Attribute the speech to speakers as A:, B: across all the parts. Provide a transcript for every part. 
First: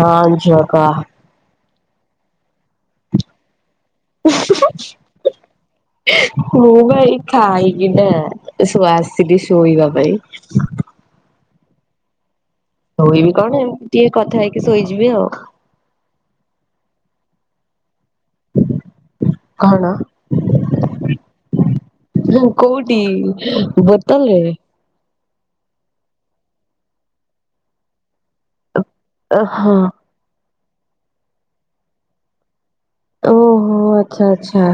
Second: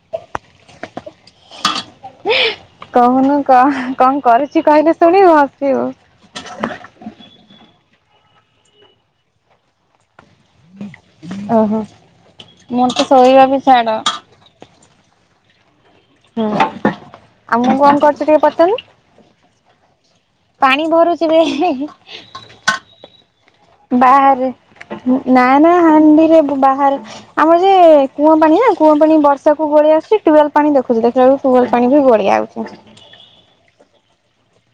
A: ହଁ ଝିଅ କହ।
B: କହୁନୁ କ କଣ କରୁଚି କହିଲେ ଶୁଣିବୁ ହସିବୁ।
A: ମୁଁ ବା ଏଇ ଖାଇକି ନା ଏସବୁ ଆସିଲି ଶୋଇବା ପାଇଁ।
B: ଓହୋ ମୋର ତ
A: ଶୋଇବି
B: ଶୋଇବା
A: କଣ
B: ବି
A: ଏମିତି
B: ଛାଡ।
A: ଟିକେ କଥା ହେଇକି ଶୋଇଯିବି ଆଉ।
B: ହୁଁ ଆଉ ମୁଁ କଣ କରୁଚି ଟିକେ ପଚାରୁନୁ।
A: କଣ?
B: ପାଣି ଭରୁଛି ବେ
A: ହୁଁ କୋଉଠି ବୋତଲରେ?
B: ନାଇ ନା ହାଣ୍ଡିରେ ଏବେ ବାହାରୁଚି। ଆମର ଯେ କୂଅ ପାଣି ନା? କୁଅ ପାଣି ବର୍ଷାକୁ
A: ଓହୋ
B: ଗୋଳିଆ ଆସୁଚି। ଟ୍ୟୁବେଲ ପାଣି ଦେଖୁ ଦେଖିଲା ବେଳକୁ ଟ୍ୟୁବେଲ ପାଣି ବି ଗୋଳିଆ ଆଉଚି।
A: ଓହୋ ଆଚ୍ଛା ଆଚ୍ଛା।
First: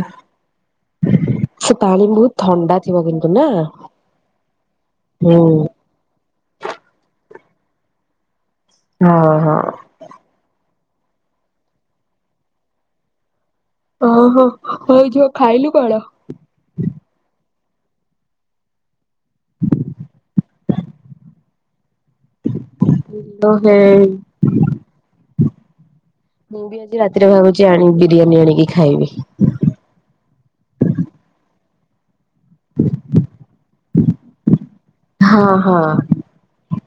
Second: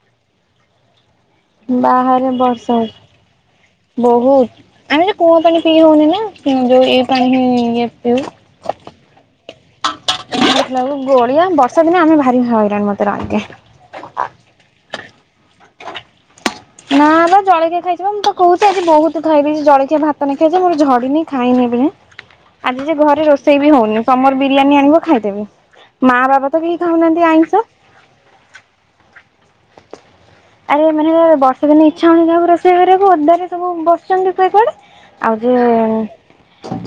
A: ସେ ପାଣି
B: ବାହାରେ
A: ବହୁତ ଥଣ୍ଡା
B: ବର୍ଷା
A: ଥିବ କିନ୍ତୁ ନା
B: ହଉଚି ବହୁତ। ଆମେ ତ
A: ହୁଁ
B: କୂଅ ପାଣି ପିଇ ହଉନି ନା। ଉଁ ଯୋଉ ଏଇ ପାଣି ହିଁ ନେଇ ପିଉ।
A: ହଁ ହ।
B: ଦେଖିଲା ବେଳକୁ ଗୋଳିଆ। ବର୍ଷା ଦିନେ ଆମେ ଭାରି ହଇରାଣ ମତେ ଲାଗେ।
A: ଓହୋ ହଉ ଝିଅ ଖାଇଲୁ କଣ?
B: ନା ବା ଜଳକିଆ ଖାଇଯିବା ମୁଁ ତାକୁ କହୁଚି ଆଜି ବହୁତ ଖାଇବି ଜଳଖିଆ ଭାତ ନେଖିଆ ମୋର ଝଡିନି ଖାଇନି ଏବେ ଯାଏଁ। ଆଜି ଯେ ଘରେ ରୋଷେଇ ବି
A: ଓହେ
B: ହଉନି। ସମର ବିରିୟାନୀ ଆଣିବ ଖାଇଦେବି। ମା ବାବା ତ କେହି ଖଉନାହାନ୍ତି ଆଇଁଷ।
A: ହୁଁ ବିରିୟାନୀ ଆଣିକି ଖାଇବି।
B: ଆରେ ମାନେ ବର୍ଷା ଦିନେ ଇଚ୍ଛା ହଉନି ତାପରେ। ସେ ଘରକୁ ଓଦାରେ ସବୁ ବସିଚନ୍ତି କୁ କୁଆଡେ ଆଉ
A: ହଁ ହଁ
B: ଯୋଉ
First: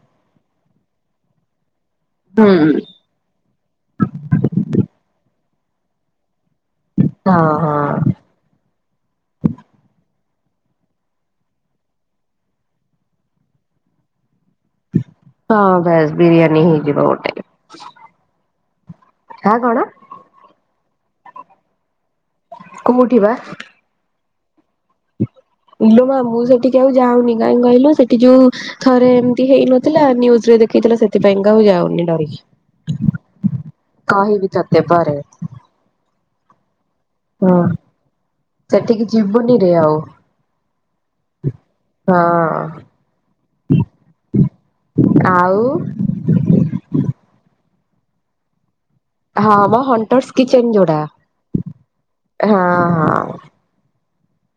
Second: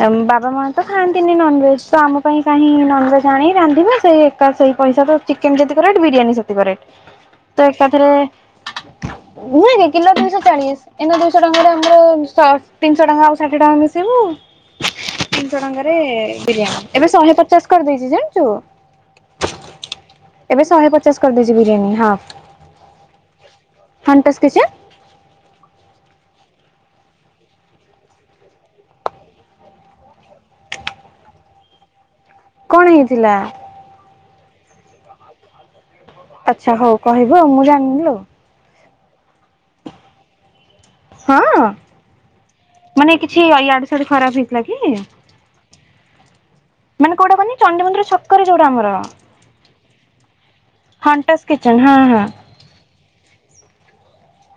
B: ଉଁ ବାବା ମା ତ ଖାଆନ୍ତିନି ନନଭେଜ। ତ ଆମ ପାଇଁ
A: ହୁଁ।
B: କାହିଁ ନନଭେଜ ଆଣିକି ରାନ୍ଧିବେ ସେଇ ଏକା ସେଇ ପଇସାରେ ତ ଚିକେନ ଯଦି କରିବା ବିରିୟାନୀ ସେ କରେ।
A: ହଁ
B: ତ ଏକାଥରେ
A: ହଁ
B: ନୁହେ କି କିଲୋ ଦୁଇ ଶହ ଚାଳିଶ। ଏଇନା ଦୁଇଶହ ଟଙ୍କାରେ ଆମର ସାଶ। ତିନିଶହ ଟଙ୍କା ଆଉ ଷାଠିଏ ଟଙ୍କା ମିଶିଇଲେ ତିନିଶହ
A: ହଁ
B: ଟଙ୍କାରେ
A: ବାସ୍
B: ବିରିୟାନୀ।
A: ହେଇଯିବ
B: ଏବେ
A: ଗୋଟେ।
B: ଶହେ ପଚାଶ କରିଦେଇଚି ଜାଣିଚୁ।
A: ହାଁ କଣ?
B: ଏବେ ଶହେ ପଚାଶ କରିଦେଇଚି ବିରିୟାନୀ ହାଫ୍।
A: କୋଉଠି ବା?
B: Santa's kitchen.
A: ଇଲୋ ମା ମୁଁ ସେଠିକି ଆଉ ଯାଉନି କାହିଁ କହିଲୁ ସେଠି ଯୋଉ ଥରେ ଏମତି ହେଇନଥିଲା, ନିୟୁଜରେ ଦେଖେଇଥିଲା ସେଥିପାଇଁକା ଆଉ ଯାଉନି ଡରିକି।
B: କଣ ହେଇଥିଲା?
A: କହି ବି ତ ତେ ଭରେ
B: ଆଚ୍ଛା ହଉ କହିବଉ ମୁଁ
A: ହଁ
B: ଜାଣିଲି ଆଉ
A: ସେଠିକି ଯିବୁନି ରେ ଆଉ।
B: ହଁ
A: ହଁ
B: ମାନେ କିଛି ଇଆଡେ ସଡୁ ଖରାପ ହେଇଥିଲା
A: ଆଉ
B: କି? ମାନେ କୋଉଟା କନି ଚଡିମନ୍ଦିର କରେ ଯୋଉଟା ଆମର।
A: ହଁ ହମ ହୁଣ୍ଟର୍ସ କିଚନ ଯୋଡା
B: ହଣ୍ଟସ୍ କିଚେନ୍ ହଁ ହଁ।
A: ହ ହ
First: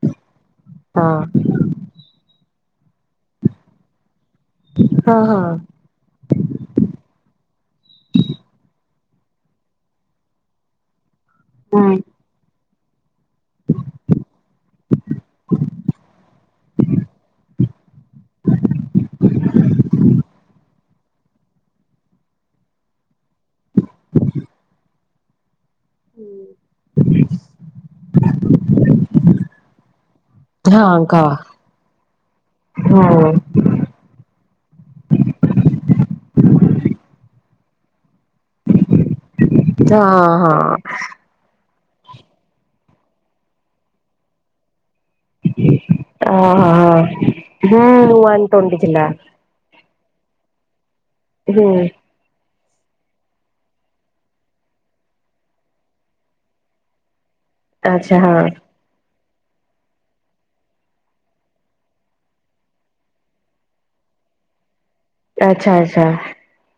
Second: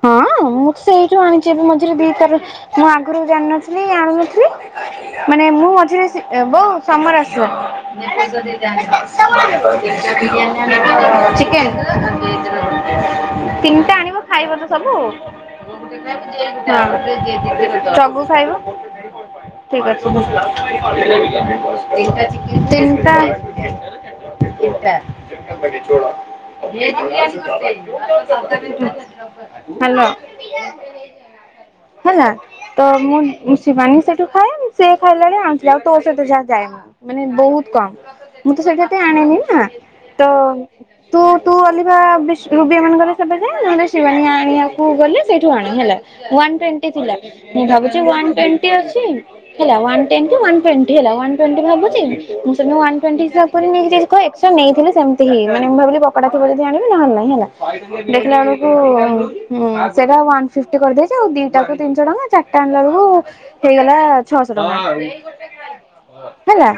B: ହଁ ମୁଁ
A: ହଁ
B: ସେଇଠୁ ଆଣିଛି ଏବେ ମଝିରେ ଦି ତାର ମୁଁ ଆଗରୁ ଜାଣିନଥିଲି ଆଣୁନଥିଲି।
A: ହଁ ହଁ
B: ମାନେ
A: ହଁ।
B: ମୁଁ ମଝିରେ ଏବ ସମର ଆସିବ [unintelligible] ତିନିଟା [unintelligible] ଖାଇବତ ସବୁ। ମୁ ଖାଇବ ଠିକ ଅଛି। ତିନିଟା [unintelligible] ହ୍ୟାଲୋ
A: ହଁ କହ
B: ହେଲା ତ ମୁଁ
A: ହଁ
B: ଶ ମାନ ସେଠୁ ଖାଏ ସେି ଖାଇଲା ବଳେ ଆଣିଥିଲେ ଆଉ ତୋ ସହିତ ଯାହା ଯାଏନି ମାନେ ବହୁତ କମ। ମୁଁ ତ ସେଇଠା ତ ଆଣିନି ନା
A: ହଁ
B: ତ
A: ହଁ ହଁ।
B: ତୁ ତୁ ଅଲିବା ରୁବି ଏମାନଙ୍କର ସେବେ ଯା ଶିବଣ ଆଣିବାକୁ। ଗଲେ ସେଇଠୁ ଆଣ ହେଲା ୱାନ ଟ୍ବେଣ୍ଟି ଥିଲା ମୁ ଭାବୁଚି
A: ହୁଁ
B: ୱାନ ଟ୍ବେଣ୍ଟି
A: ଟ୍ୱେଣ୍ଟି ଥିଲା
B: ଅଛି। ହେଲା ୱାନ ଟେନ୍ କି ୱାନ ଟେଣ୍ଟି ହେଲା ୱାନ ଟ୍ବେଣ୍ଟି
A: ହୁଁ
B: ଭାବୁଚି। ମୁଁ ସେ ୱାନ ଟ୍ବେଣ୍ଟି ହିସାବ ନେଇି ଏକ୍ସଟା ନେଇଥିଲି ସେମିତିି ମାନ ମୁ ଭାବି ପକଡାଥିବ ଯଦ ଆଣିବି ନହେଲୋଇଁ ହେଲା।
A: ଆଚ୍ଛା
B: ଦେଖିଲା
A: ହଁ।
B: ବେଳକୁ। ହୁଁ ସେଇଟ ୱାନ୍ ଫିଫ୍ଟି କରିଦେଇଛି ଆଉ ଦିଟା କୁ ତିନିଶହ ଟଙ୍କା ଚାରିଟା ଆଣିଲ ବେଳକୁ ହେଇଗଲା ଛଅଶହ ଟଙ୍କା।
A: ଆଚ୍ଛା ଆଚ୍ଛା।
B: ହେଲା।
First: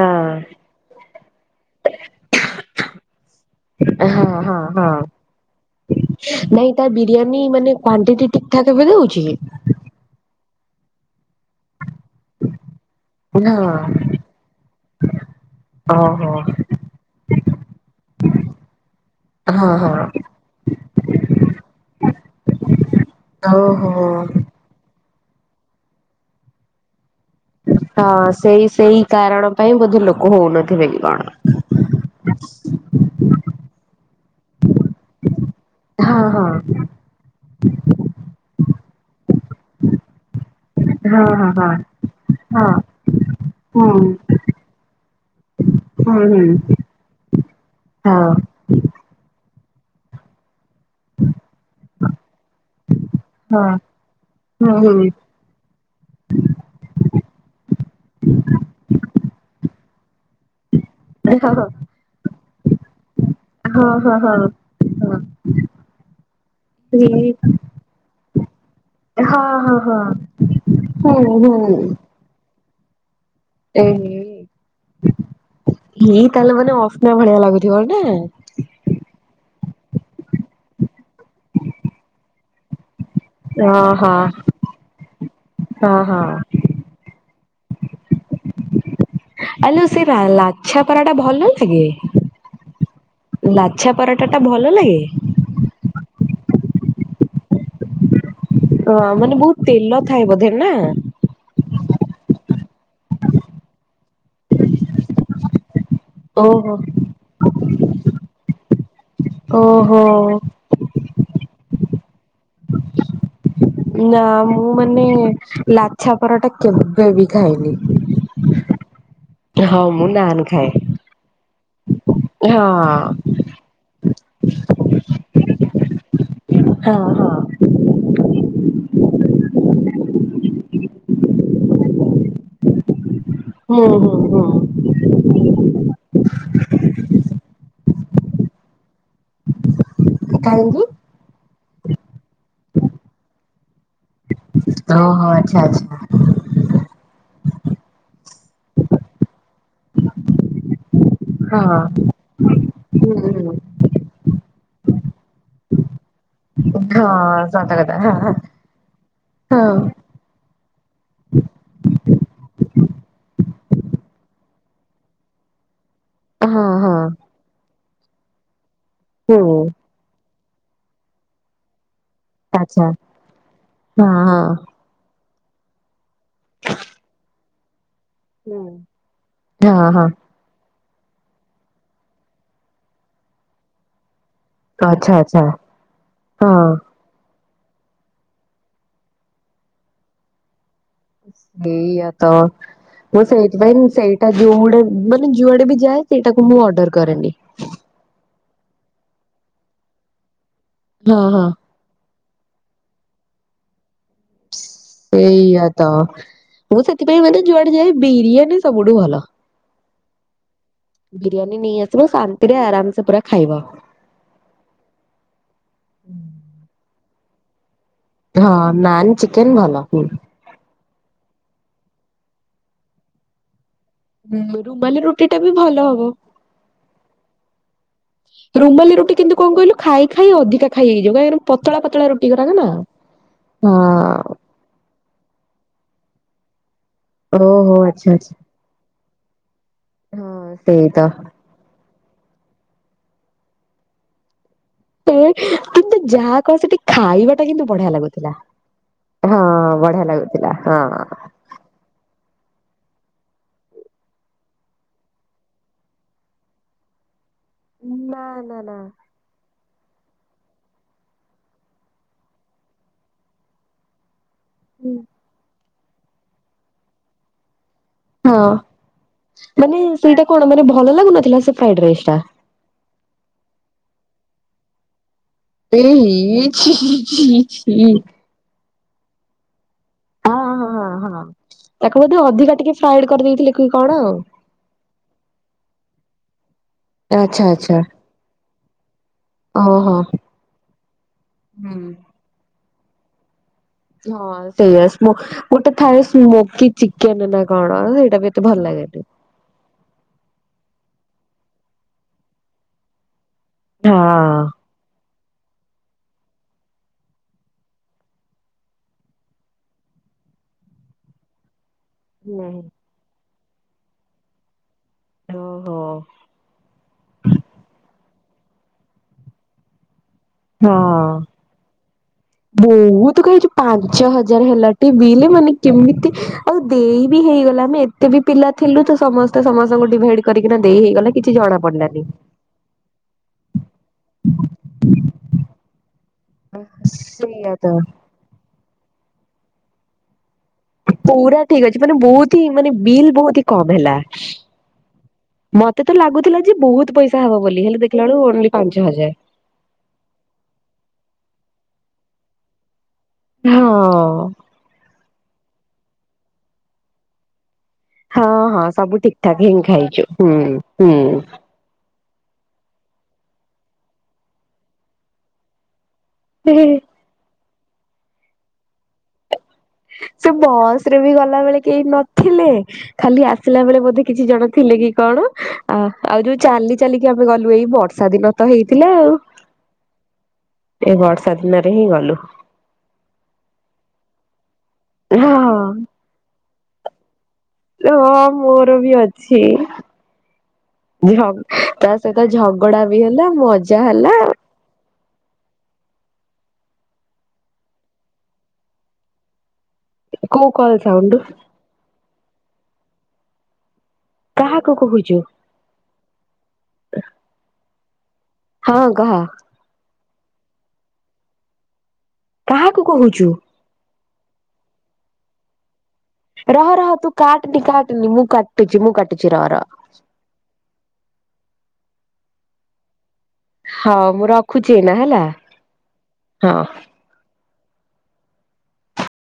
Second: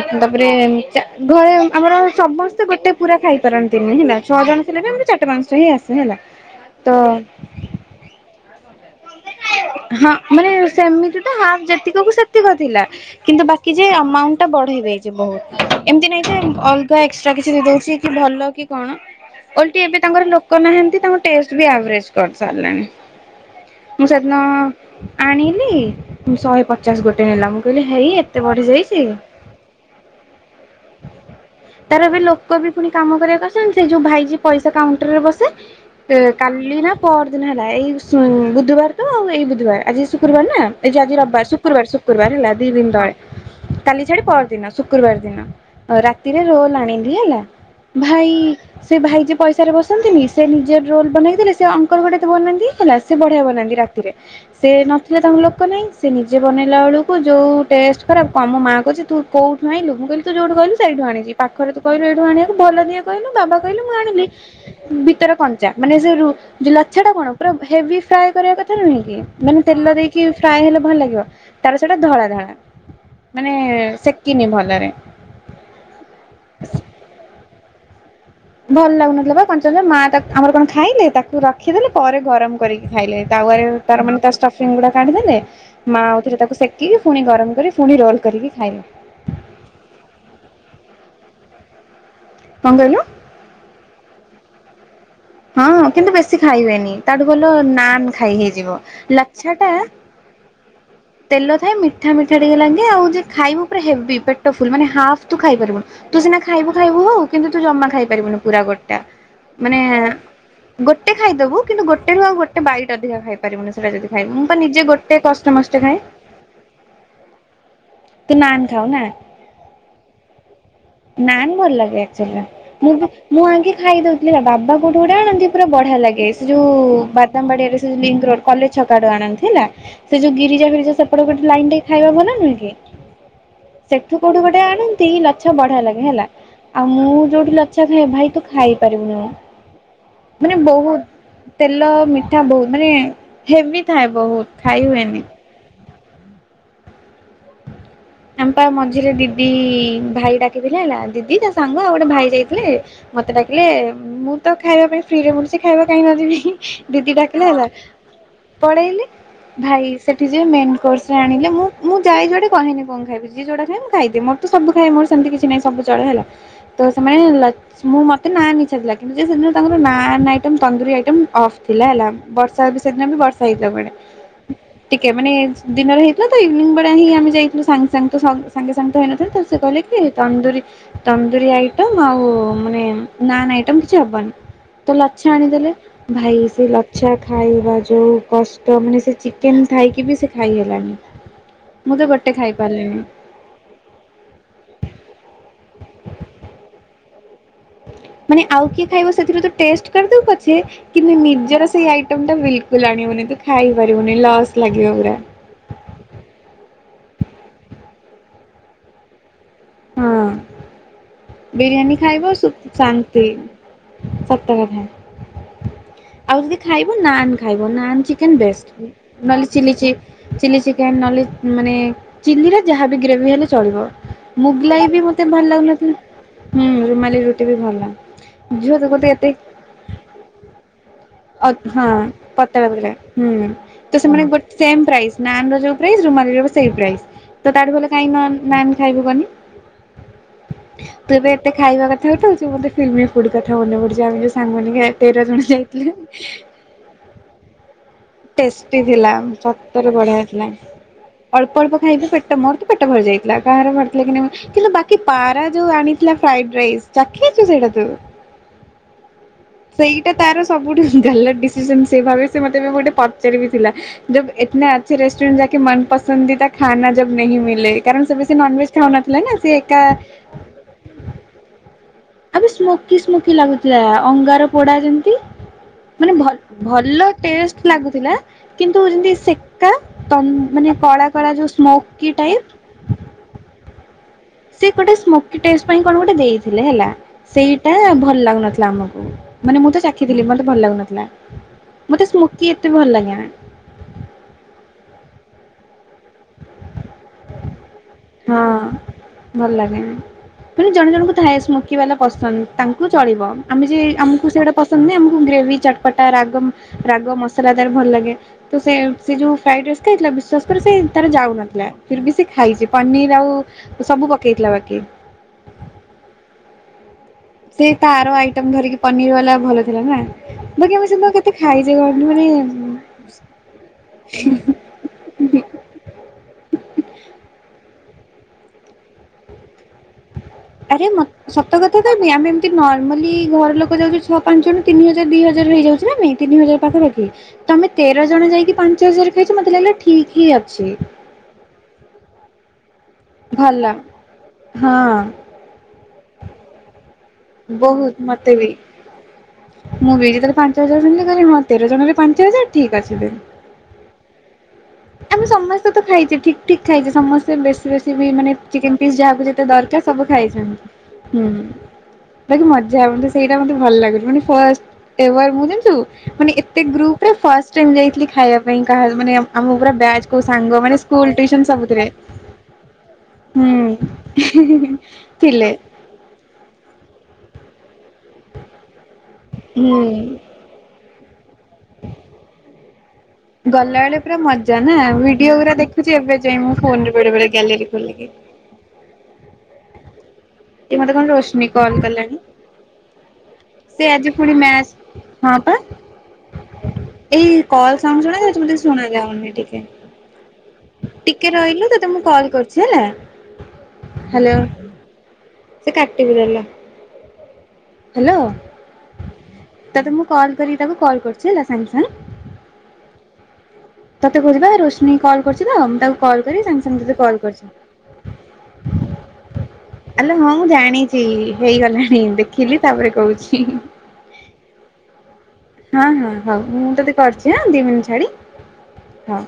A: ହଁ
B: ତାପରେ ଚା ଘରେ ଆମର ସମସ୍ତେ ଗୋଟେ ପୁରା ଖାଇପାରନ୍ତିନି ହେଲା ଛଅ
A: ହଁ ହଁ
B: ଜଣ
A: ହଁ।
B: ଥିଲେବି ଆମେ ଚାରିବା ପାଞ୍ଚଟା ହିଁ ଆସେ। ହେଲା।
A: ନାଇଁ ତା
B: ତ
A: ବିରିୟାନୀ ମାନେ କ୍ଵାଣ୍ଟିଟି ଠିକ୍ ଠାକ୍ ଏବେ ଦଉଛି।
B: ହଁ ମାନେ ସେମିତି ତ ହାଫ୍ ଯେତିକ କୁ ସେତିକ ଥିଲା। କିନ୍ତୁ
A: ନା
B: ବାକି ଯେ ଆମାଉଣ୍ଟ ଟା ବଢେଇ ଦେଇଚି ବହୁତ ଏମିତି ନାଇଁ
A: ଓହୋ
B: ଯେ ଅଲଗା ଏକ୍ସଟ୍ରା କିଛି ଦେଉଛି କି ଭଲ। କି କଣ
A: ହଁ
B: ଓଲଟି
A: ହଁ
B: ଏବେ ତାଙ୍କର ଲୋକ ନାହାନ୍ତି ତାଙ୍କ ଟେଷ୍ଟ ବି ଆଭରେଜ କରିସାରିଲାଣି।
A: ହଉ।
B: ମୁଁ ସେଦିନ ଆଣିଲି। ଶହେ ପଚାଶ ଗୋଟେ ନେଲା ମୁଁ କହିଲି ହେଇ
A: ହଁ
B: ଏତେ ବଢି
A: ସେଇ ସେଇ
B: ଯାଇଛି।
A: କାରଣ ପାଇଁ ବୋଧେ ଲୋକ ହଉନଥିବେ କି କଣ?
B: ତାର ବି ଲୋକ ବି ପୁଣି କାମ କରିବାକୁ ଆସନ୍ତି ସେ ଯୋଉ ଭାଇ ପଇସା କାଉଣ୍ଟର ରେ ବସେ।
A: ହଁ ହଁ
B: କାଲି ନା ପର ଦିନ ହେଲା ଏଇ ବୁଧବାର ତ ଆଉ ଏଇ ବୁଧବାର ଆଜି ଶୁକ୍ରବାର। ଏଇ ଯୋ ଆଜି
A: ହଁ ହଁ
B: ରବିବାର
A: ହଁ
B: ଶୁକ୍ରବାର ଶୁକ୍ରବାର ହେଲା
A: ହଁ
B: ଦି ଦିନ୍ ତଳେ।
A: ହୁଁ
B: କାଲି ଛାଡ଼ି ପର ଦିନ ଶୁକ୍ରବାର ଦିନ
A: ହୁଁ ହୁଁ
B: ରାତିରେ ରୋଲ ଆଣିଲି ହେଲା।
A: ହଁ
B: ଭାଇ। ସେ ଭାଇ ପଇସାରେ ବସନ୍ତିନି ସେ ନିଜେ ରୋଲ ବନେଇକିଦେଲେ ସେ ଅଙ୍କଲ ଗୋଟେ ତୋ ବନାନ୍ତି ହେଲା ସେ ବଢିଆ
A: ହଁ
B: ବନାନ୍ତି। ରାତିରେ ସେ
A: ହୁଁ ହୁଁ
B: ନଥିଲେ ତାଙ୍କ ଲୋକ ନାଇଁ। ସେ ନିଜେ ବନେଇଲା ବେଳକୁ ଯୋଉ ଟେଷ୍ଟ ଖରାପ ତ ମ ମାଆ କହୁଛି ତୁ କୋଉଠୁ ଆଣିଲୁ ମୁଁ କହିଲି ତୁ ଯୋଉଠୁ କହିଲୁ। ସେଇଠୁ ଆଣିଛିି
A: ହଁ ହଁ
B: ପାଖରେ ତ କହିଲୁ ଏଇଠୁ ଆଣିବାକୁ ଭଲ ଦିଏ କହିଲୁ ବାବା କହିଲେ ମୁଁ
A: ହଁ ହଁ ହଁ
B: ଆଣିଲି।
A: ହଁ
B: ଭିତର କଞ୍ଚା ମାନେ ସେ ଲଛା ଟା କଣ ପୁରା ହେଭି ଫ୍ରାଏ କରିବା କଥା। ନୁହେଁ କି ମାନେ
A: ହଁ
B: ତେଲ
A: ହଁ
B: ଦେଇକି ଫ୍ରାଏ ହେଲେ ଭଲ ଲାଗିବ
A: ହୁଁ ହୁଁ
B: ତାପରେ ସେଇଟା ଧଳା ଧଳା। ମାନେ ସେକିନି ଭଲରେ।
A: ହେଇ ତାହେଲେ ମାନେ ଅସ୍ନା ଭଳିଆ ଲାଗୁଥିବ ନା?
B: ଭଲ ଲାଗୁନଥିଲା ବା କଞ୍ଚା ର ମା ତାକୁ ଆମର କଣ ଖାଇଲେ ତାକୁ ରଖିଦେଲେ ପରେ ଗରମ କରିକି ଖାଇଲେ ତାୱାରେ
A: ହଁ
B: ତାର
A: ହଁ
B: ମାନେ ଷ୍ଟୋଫିଙ୍ଗ୍ ଗୁଡାକାଡ଼ିଦେଲେ
A: ହଁ
B: ମା
A: ହଁ
B: ଆଉଥରେ ତାକୁ ସେ କି କି ପୁଣି ଗରମ କରି ପୁଣି ରୋଲ୍ କରିକି ଖାଇଲେ।
A: ଆଲୋ ସେ ଲାଛା ପରାଟା ଭଲ ଲାଗେ?
B: କଣ କହିଲ?
A: ଲାଛା ପରଟା ଟା ଭଲ ଲାଗେ?
B: ହଁ କିନ୍ତୁ ବେଶୀ ଖାଇ ହୁଏନି ତାଠୁ ଭଲ ନାନ୍ ଖାଇ ହେଇ
A: ଅହ ମାନେ ବହୁତ ତେଲ ଥାଏ ବୋଧେ ନା?
B: ତେଲ ଥାଏ ମିଠା ମିଠା ଟିକେ ଲାଗେ ଆଉ ଯେ ଖାଇବୁ ପୁରା ହେବି ପେ ଟ ଫୁଲ୍ ମାନେ ହାଫ୍ ତୁ ଖାଇପାରିବୁନୁ ତୁ ସିନା ଖାଇବୁ
A: ଓହୋ
B: ଖାଇବୁ ହବୁ କିନ୍ତୁ ତୁ ଜମା ଖାଇ ପାରିବୁନୁ ପୁରା ଗୋଟା। ମାନେ
A: ଓହୋ।
B: ଗୋଟେ ଖାଇଦବୁ କିନ୍ତୁ ଗୋଟେ ରୁ ଆଉ ଗୋ ଟେ ବାଇଟ୍ ଅଧିକା ଖାଇପାରିବୁନି ସେଟା ଯଦି
A: ନା
B: ଖାଇବୁ ମୁଁ ତ ନିଜେ
A: ମାନେ
B: ଗୋଟେ କଷ୍ଟମଷ୍ଟେ ଖାଏ।
A: ଲାଛା ପରଟା କେବେ ବି ଖାଇନି।
B: ତୁ ନାନ୍ ଖାଉ ନା?
A: ହଁ ମୁଁ ନାନ୍ ଖାଏ।
B: ନାନ୍ ଭଲ ଲାଗେ ଆକ୍ଚୁଲି
A: ହଁ
B: ମୁଁ ବି ମୁଁ ଆଗେ ଖାଇଦଉଥିଲି ବାବା କୋଉଠୁ ଗୋଟେ ଆଣନ୍ତି ପୁରା ବଢ଼ିଆ ଲାଗେ ସେ ଯୋଉ
A: ହଁ ହଁ।
B: ବାଦାମ ବାଡ଼ିରେ ସେ ଯୋଉ ଲିଙ୍କ୍ ରୋଡ୍ କଲେଜ ଛକ ଆଡ଼ୁ ଆଣନ୍ତି ହେଲା। ସେ ଯୋଉ ଗିରିଜା ଫିରିଜା ସେପଟ ଗୋଟେ ଲାଇନ୍ ଟେ ଖାଇବା ଭଲ ନୁହେଁ କି?
A: ହୁଁ ହୁଁ
B: ସେଠୁ କୋଉଠୁ
A: ହୁଁ
B: ଗୋଟେ ଆଣନ୍ତି ଲଚ୍ଛା ବଢ଼ିଆ ଲାଗେ ହେଲା। ଆଉ ମୁଁ ଯୋଉଠି ଲଛା ଖାଏ ଭାଇ ତୁ ଖାଇ ପାରିବୁନି। ମାନେ
A: କାହିଁକି?
B: ବହୁତ ତେଲ ମିଠା ବହୁତ ମାନେ ହେଭି ଥାଏ ବହୁତ। ଖାଇ
A: ଓ
B: ହୁଏନି।
A: ହୋ ଆଚ୍ଛା ଆଚ୍ଛା।
B: ଆମ ପା ମଝିରେ ଦିଦି ଭାଇ ଡାକିଥିଲେ ହେଲା ଦି ଦି ତା
A: ହଁ
B: ସାଙ୍ଗ ଆଉ ଗୋଟେ ଭାଇ ଯାଇଥିଲେ
A: ହୁଁ
B: ମତେ ଡାକିଲେ
A: ହୁଁ
B: ମୁଁ ତ ଖାଇବା ପାଇଁ ଫ୍ରୀ ମିଳୁଛି ଖାଇବା କାଇଁ ନ ଯିବି। ଦିଦି ଡାକିଲା
A: ହଁ
B: ହେଲା
A: ସତ କଥା ହଁ ହଁ।
B: ପଳେଇଲି ଭାଇ
A: ହଁ
B: ସେଠି ଯେ ମେନ୍ କୋର୍ସରୁ ଆଣିଲେ ମୁଁ ମୁଁ ଯାଏ ଯୁଆଡ଼େ କହେନି କଣ? ମତେ ଯିଏ ଯଉଟା ଖାଏ ମୁଁ ଖାଇଦିଏ ମୋର ତ ସବୁ ଖାଏ ମୋର ସେମତି କିଛି ନାଇଁ ସବୁ ଚଳେ ହେଲା
A: ହଁ
B: ତ
A: ହଁ
B: ସେମାନେ [unintelligible] ମୁଁ ମତେ [unintelligible] ଲାଗେ ମୁଁ ଯଦି ସେଦିନ
A: ହୁଁ
B: ତାଙ୍କର ନାନ୍ ଆଇଟମ୍ ତନ୍ଦୁରୀଆଇଟମ୍ ଅସ ଥିଲା ହେଲା ବର୍ଷା ବି
A: ଆଚ୍ଛା
B: ସେଦିନ ବି ବର୍ଷା ହେଇଥିଲା କୁଆଡ଼େ
A: ହଁ ହଁ।
B: ଟିକେ ମାନେ ଦିନର ହେଇଥିଲା ତ ଇଭିନିଂ ଭଳିଆ ହି ଆମେ ଯାଇଥିଲୁ ସାଙ୍ଗ ତ ସଙ୍ଗ
A: ହୁଁ।
B: ସାଙ୍ଗେ ସାଙ୍ଗେ ତ ହେଇନଥାନ୍ତା ତ ସେ କହିଲେ
A: ହଁ
B: କି
A: ହଁ
B: ତନ୍ଦୁରୀ ତନ୍ଦୁରି ଆଇଟମ୍ ଆଉ ମାନେ ନାନ୍ ଆଇଟମ୍ କିଛି ହବନି। ତ
A: ଆଚ୍ଛା
B: ଲଚ୍ଛା
A: ଆଚ୍ଛା
B: ଆଣିଦେଲେ ଭାଇ
A: ହଁ
B: ସେ ଲ ଚ୍ଛା ଖାଇବା ଯୋଉ କଷ୍ଟ ମାନେ ସେ ଚିକେନ୍ ଥାଇକି ବି ସେ ଖାଇ ହେଲାନି। ମୁଁ ତ ଗୋଟେ ଖାଇ ପାରିଲିିନି।
A: ସେଇଥିପାଇଁ ମୁଁ ସେଇଟା ଯୋଉ ଗୋଟେ ମାନେ ଯୁଆଡ଼େ ବି ଯାଏ ସେଇଟାକୁ ମୁଁ ଅର୍ଡର କରେନି।
B: ମାନେ ଆଉ କିଏ ଖାଇବ ସେଥିରୁ ତୁ ଟେଷ୍ଟ କରିଦବୁ ପଛେ କିନ୍ତୁ
A: ହଁ ହଁ।
B: ନିଜର ସେଇ ଆଇଟମ୍ ଟା ବିଲକୁଲୁ ଆଣିବୁନି ତୁ ଖାଇ ପାରିବୁନି ଲସ୍। ଲାଗିବ ପୁରା।
A: ସେଇଆ ତ ମୁଁ ସେଥିପାଇଁ ମାନେ ଯୁଆଡେ ଯାଏ ବିରିୟାନୀ ସବୁଠୁ ଭଲ।
B: ହଁ
A: ବିରିୟାନୀ ନେଇ ଆସିବ
B: ଖାଇବ ସୁ
A: ଶାନ୍ତିରେ ଆରାମ ସେ ପୁରା
B: ଶାନ୍ତି
A: ଖାଇବା।
B: ସତ କଥା, ଆଉ ଯଦି ଖାଇବ ନାନ୍ ଖାଇବ ନାନ୍ ଚି ଚିକେନ୍
A: ହଁ
B: ବେଷ୍ଟ
A: ନାନ୍
B: ନହେଲେ
A: ଚିକେନ
B: ଚିଲି
A: ଭଲ।
B: ଚି
A: ହୁଁ
B: ଚିଲି ଚିକେନ୍ ନହଲେ ମାନେ ଚିଲିର ଯାହବି ଗ୍ରେଭି ହେଲେ ଚଳିବ। ମୁଗଲାଇ
A: ରୁମାଲି
B: ବି
A: ରୁଟି
B: ମୋତେ
A: ଟା
B: ଭଲ
A: ହବ।
B: ଲାଗୁନଥିଲା ରୁମାଲି ରୁଟି ବି ଭଲ। ଝିଅ ତୁ
A: ରୁଵାଲି
B: ଗୋଟେ
A: ରୁଟି
B: ଏତେ
A: କିନ୍ତୁ କଣ କହିଲୁ ଖାଇ ଖାଇ ଅଧିକା। ଖାଇ ହେଇ ଯିବ ଗା ଏରା
B: ଅ
A: ପତଳା
B: ହଁ
A: ପତଳା ରୁଟି ଗୁରାକ
B: ପତଳା
A: ନା
B: ପତଳା ହୁଁ ତ ସେମାନେ
A: ହଁ।
B: ଗୋ ସେମ୍ ପ୍ରାଇସ୍ ନାନ୍ ର ଯଉ ପ୍ରାଇସ ରୁମାଲି ଯାକ ସେଇ ପ୍ରାଇସ୍। ତ ତାଠୁ
A: ଓହୋ
B: ଭଲ
A: ଆଚ୍ଛା
B: କାଇଁ ନ
A: ଆଚ୍ଛା।
B: ନାନ୍ ଖାଇବୁ କନି?
A: ହଁ ସେଇ ତ।
B: ତ ଖାଇବା କଥା ଉଠଉଚୁ। ମତେ କ୍ରିମ୍ ବିସ୍କୁଟ୍ କଥା ମନେ ପଡ଼ୁଚି। ଆମେ ଯୋଉ ସାଙ୍ଗମାନେ ଘେ
A: ଏ
B: ତେର ଜଣ ଯାଇ
A: କିନ୍ତୁ ଯାହା କଣ ସେଠି ଖାଇବାଟା କିନ୍ତୁ ବଢ଼ିଆ ଲାଗୁଥିଲା।
B: ଏ ଥିଲା ଉଁ
A: ହଁ
B: ସତରେ
A: ବଢିଆ
B: ବଢ଼ିଆ ଥିଲା।
A: ଲାଗୁଥିଲା ହଁ।
B: ଅଳ୍ପ ଅଳ୍ପ ଖାଇକି ପେଟ ମୋର ତ ପେଟ ଭରିଯାଇଥିଲା କାହାର ଭରଥିଲା କି ନାଇଁ ମ କିନ୍ତୁ ବାକି ପାରା ଯୋଉ ଆଣିଥିଲା ଫ୍ରାଇଡ୍ ରାଇସ୍ ଚାଖିଚୁ ସେଇଟା ତୁ
A: ନା ନା ନା
B: ସେଇଟା ତାର ସବୁଠୁ ଗାଲାର୍ ଡିସିସନ୍ ସେଇ ଭାବେ ସେ ମତେ ଗୋଟେ ପଚାରି ବି ଥିଲା ଯବ୍ ଇତନା ଆଛା ରେଷ୍ଟୁରାଣ୍ଟ ଯାକେ ମନ ପସନ୍ଦିତା ଖାନା ଯବ୍ ନେହି ମିଲେ କାରଣ ସେ ବେଶୀ
A: ହଁ
B: ନନ୍ ଭେଜ ଖାଉନଥିଲା। ନା ସିଏ
A: ମାନେ
B: ଏକା
A: ସେଇଟା କଣ ମାନେ ଭଲ ଲାଗୁନଥିଲା ସେ ଫ୍ରାଇଡ ରାଇସ୍ ଟା।
B: ଆବେ ସ୍ଲୋ କି ସ୍ମୁଥି ଲାଗୁଥିଲା ଅଙ୍ଗାର ପୋଡ଼ା ଯେମତି। ମାନେ ଭ
A: ଏଇ ଛି
B: ଭଲ
A: ଛି
B: ଟେଷ୍ଟ
A: ଛି।
B: ଲାଗୁଥିଲା। କିନ୍ତୁ ଯେମତି ସେକା ତଁ
A: ହଁ ହଁ
B: ମାନେ କଳା କଳା ଯୋଉ ସ୍ମୋକି ଟାଇପ୍।
A: ସାଇଡ୍ କରି ଦେଇଥିଲେ କି କଣ।
B: ସେ ଗୋଟେ ସ୍ମୋକି ଟେଷ୍ଟ ପାଇଁ କଣ ଗୋଟେ ଦେଇଥିଲେ ହେଲା।
A: ଆଚ୍ଛା
B: ସେଇଟା
A: ଆଚ୍ଛା
B: ଭଲ ଲାଗୁନଥିଲା ଆମକୁ। ମାନେ ମୁଁ ତ
A: ଓହୋ।
B: ଚାଖିଥିଲି। ମତେ ଭଲ ଲାଗୁନଥିଲା।
A: ହୁଁ।
B: ମତେ ସ୍ମୋକି ଏତେ ଭଲ ଲାଗେନା।
A: ହଁ ସେଇଆ ସ୍ମୋ ଗୋଟେ ଥାଏ ସ୍ମୋକି ଚିକେନ୍ ନାଁ କଣ ହେ
B: ହଁ। ଭଲ ଲାଗେନି ପୁଣି ଜଣେ ଜଣଙ୍କୁ ଥାଏ ସ୍ମୋକି ବାଲା ପସନ୍ଦ ତାଙ୍କୁ ଚଳିବ। ଆମେ ଯେ ଆମୁକୁ
A: ହଁ
B: ସେଉଡା ପସନ୍ଦ ନୁହେଁ। ଆମୁକୁ ଗ୍ରେଭି ଚଟ୍ ପଟା ରାଗମ୍ ରାଗ ମସଲାଦାର ଭଲ ଲାଗେ। ତ ସେ ସେ ଯୋଉ ଫ୍ରାଇଡ଼ ରାଇସ୍ ଖାଇଥିଲା ବିଶ୍ଵାସ କର ସେ ତାର ଯାଉନଥୁଲା। ଫିର୍ ବି ସେ ଖାଇଚି ପନିର୍ ଆଉ ସବୁ ପକେଇଥିଲା ବାକି।
A: ଓହୋ।
B: ସେ ତାର ଆଇଟମ୍ ଧରିକି ପନିର ବାଲା ଭଲ ଥିଲା ନା। ବାକି
A: ହଁ
B: ଆମେ ସେଦିନ କେତେ ଖାଇଛେ କହନି ମାନେ
A: ବୋହୁତ ଖାଇଚୁ ପାଞ୍ଚ ହଜାର ହେଲା ଟେ ବିଲି ମାନେ କେମିତି ଆଉ ଦେଇ ବି ହେଇଗଲା ଆମେ ଏତେ ବି ପିଲା ଥିଲୁ ତ ସମସ୍ତେ ସମସ୍ତଙ୍କୁ ଡିଭାଇଡ୍
B: ଆରେ ମ ସତ କଥା କହିବି ଆମେ ଏମତି ନର୍ମାଲି ଘର ଲୋକ ଯାଉଚୁ ଛଅ ପାଞ୍ଚ ଜଣ ତିନି ହଜାର ଦି ହଜାର ହେଇଯାଉଚି ନାଁ ନାଇଁ ତିନି ହଜାର ପାଖାପାଖି
A: ସେଇଆ ତ
B: ତମେ ତେର ଜଣ ଯାଇକି ପାଞ୍ଚ ହଜାର ଖାଇଚ ମତେ ଲାଗିଲା ଠିକ୍ ହିଁ ଅଛି।
A: ପୁରା ଠିକ୍ ଅଛି ମାନେ ବୋହୁତ ହିଁ ମାନେ ବିଲ୍ ବୋହୁତି
B: ଭଲ।
A: କମ ହେଲା।
B: ହଁ
A: ମତେ ତ ଲାଗୁଥିଲା ଯେ ବୋହୁତ ପଇସା ହବ ବୋଲି ହେଲେ
B: ବହୁତ
A: ଦେଖିଲା ଅଳୁ
B: ମତେ ବି।
A: ଓନ୍ଲି ପାଞ୍ଚ ହଜାର।
B: ମୁଁ ବି ଯେତଳେ ପାଞ୍ଚ ହଜାର ଶୁଣିଲି କହିଲି ହଁ ତେର ଜଣରେ ପାଞ୍ଚ ହଜାର ଠିକ୍ ଅଛି ଦେ
A: ହଁଅ।
B: ଆମେ ସମସ୍ତେ ତ ଖାଇଛେ ଠିକ ଠିକ ଖାଇଛେ ସମସ୍ତେ ବେଶୀ ବେଶୀ ମାନେ
A: ହଁ ହଁ
B: ଚିକେନ
A: ସବୁ
B: ପିସ୍
A: ଠିକ
B: ଯାହାକୁ
A: ଠାକ
B: ଯେତେ
A: ହିଁ
B: ଦରକାର
A: ଖାଇଛୁ
B: ସବୁ ଖାଇଛନ୍ତି
A: ହୁଁ
B: ହୁଁ ବାକି ମଜାହେବ ତ ସେଇଟା ମୋତେ ଭଲ ଲାଗୁଛି ମାନେ ଫାଷ୍ଟ ଟେ ୱାଇ ମୁଁ ଜାଣିଛୁ ମାନେ ଏତେ ଗ୍ରୁପ ରେ ଫାଷ୍ଟ ଟାଇମ ଯାଇଥିଲି ଖାଇବା ପାଇଁ କାହା ମାନେ ଆଉ ମୁଁ ପୁରା ବ୍ୟାଚ୍ କୋଉ
A: ସେ
B: ସାଙ୍ଗ ମାନେ
A: ବସରେ
B: ସ୍କୁଲ
A: ବି
B: ଟ୍ୟୁସନ
A: ଗଲା ବେଳେ କେହି
B: ସବୁଥିରେ
A: ନଥିଲେ ଖାଲି ଆସିଲା ବେଳେ ବୋଧେ କିଛି ଜଣ
B: ହୁଁ
A: ଥିଲେ କି କଣ
B: ଥିଲେ
A: ଆ ଆଉ ଯୋଉ ଚାଲି ଚାଲିକି ଆମେ ଗଲୁ ଏଇ ବର୍ଷା ଦିନ ତ ହେଇଥିଲା ଆଉ
B: ହୁଁ
A: ଏ ବର୍ଷା ଦିନରେ ହିଁ ଗଲୁ
B: ଗଲା ବେଳେ ପୁରା ମଜା ନା ଭିଡିଓ
A: ହଁ
B: ଗୁରା ଦେଖୁଛି ଏବେ ଯାଏ ମୁଁ ଫୋନରେ ବେଳେବେଳେ ଗ୍ୟାଲେରୀ ଖୋଲିକି
A: ହଁ ମୋର ବି ଅଛି
B: ଏ ମତେ କଣ
A: ଝ
B: ରୋଶନୀ କଲ୍
A: ତା
B: କଲାଣି
A: ସହିତ ଝ ଝଗଡା ବି ହେଲା ମଜ
B: ସେ ଆଜି ପୁଣି ମ୍ୟାଚ ହଁ ପା ଏଇ କଲ ସାଉଣ୍ଡ ଶୁଣା ଯାଉଛି ମତେ ଶୁଣା ଯାଉନି ଟିକେ
A: କୋଉ କଲ ସାଉଣ୍ଡ
B: ଟିକେ ରହିଲୁ ତୋତେ ମୁଁ କଲ୍ କରୁଛି ହେଲା ହ୍ୟାଲୋ
A: କଣ କହୁଛୁ
B: ସେ କାଟିବି ଦେଲା ହ୍ୟାଲୋ
A: ହଁ କହ
B: ତତେ ମୁଁ କଲ୍ କରି ତାକୁ କଲ୍ କରୁଛି ହେଲା ସାଙ୍ଗେ ସାଙ୍ଗେ
A: କାହାକୁ କହୁଛୁ
B: ତତେ କହୁଛିବା ରୋଶମୀ କଲ କରୁଛି ତ ମୁଁ ତାକୁ କଲ୍ କରି ସାଙ୍ଗେ ସାଙ୍ଗେ
A: ରହରହ
B: ତତେ
A: ତୁ
B: କଲ୍ କରୁଛି।
A: କାଟେନି କାଟେନି ମୁଁ କାଟୁଛି ମୁଁ କାଟୁଛି ରହରହ
B: ଆଲୋ ହଁ ମୁଁ ଜାଣିଛି ହେଇଗଲାଣି ଦେଖିଲି ତାପରେ କହୁଛି
A: ହଁ ମୁଁ ରଖୁଛି ଏଇନା ହେଲା
B: ହଁ ହଁ ହଉ ମୁଁ ତତେ କରୁଛି ଆଁ ଦି ମିନିଟ ଛାଡି ହଉ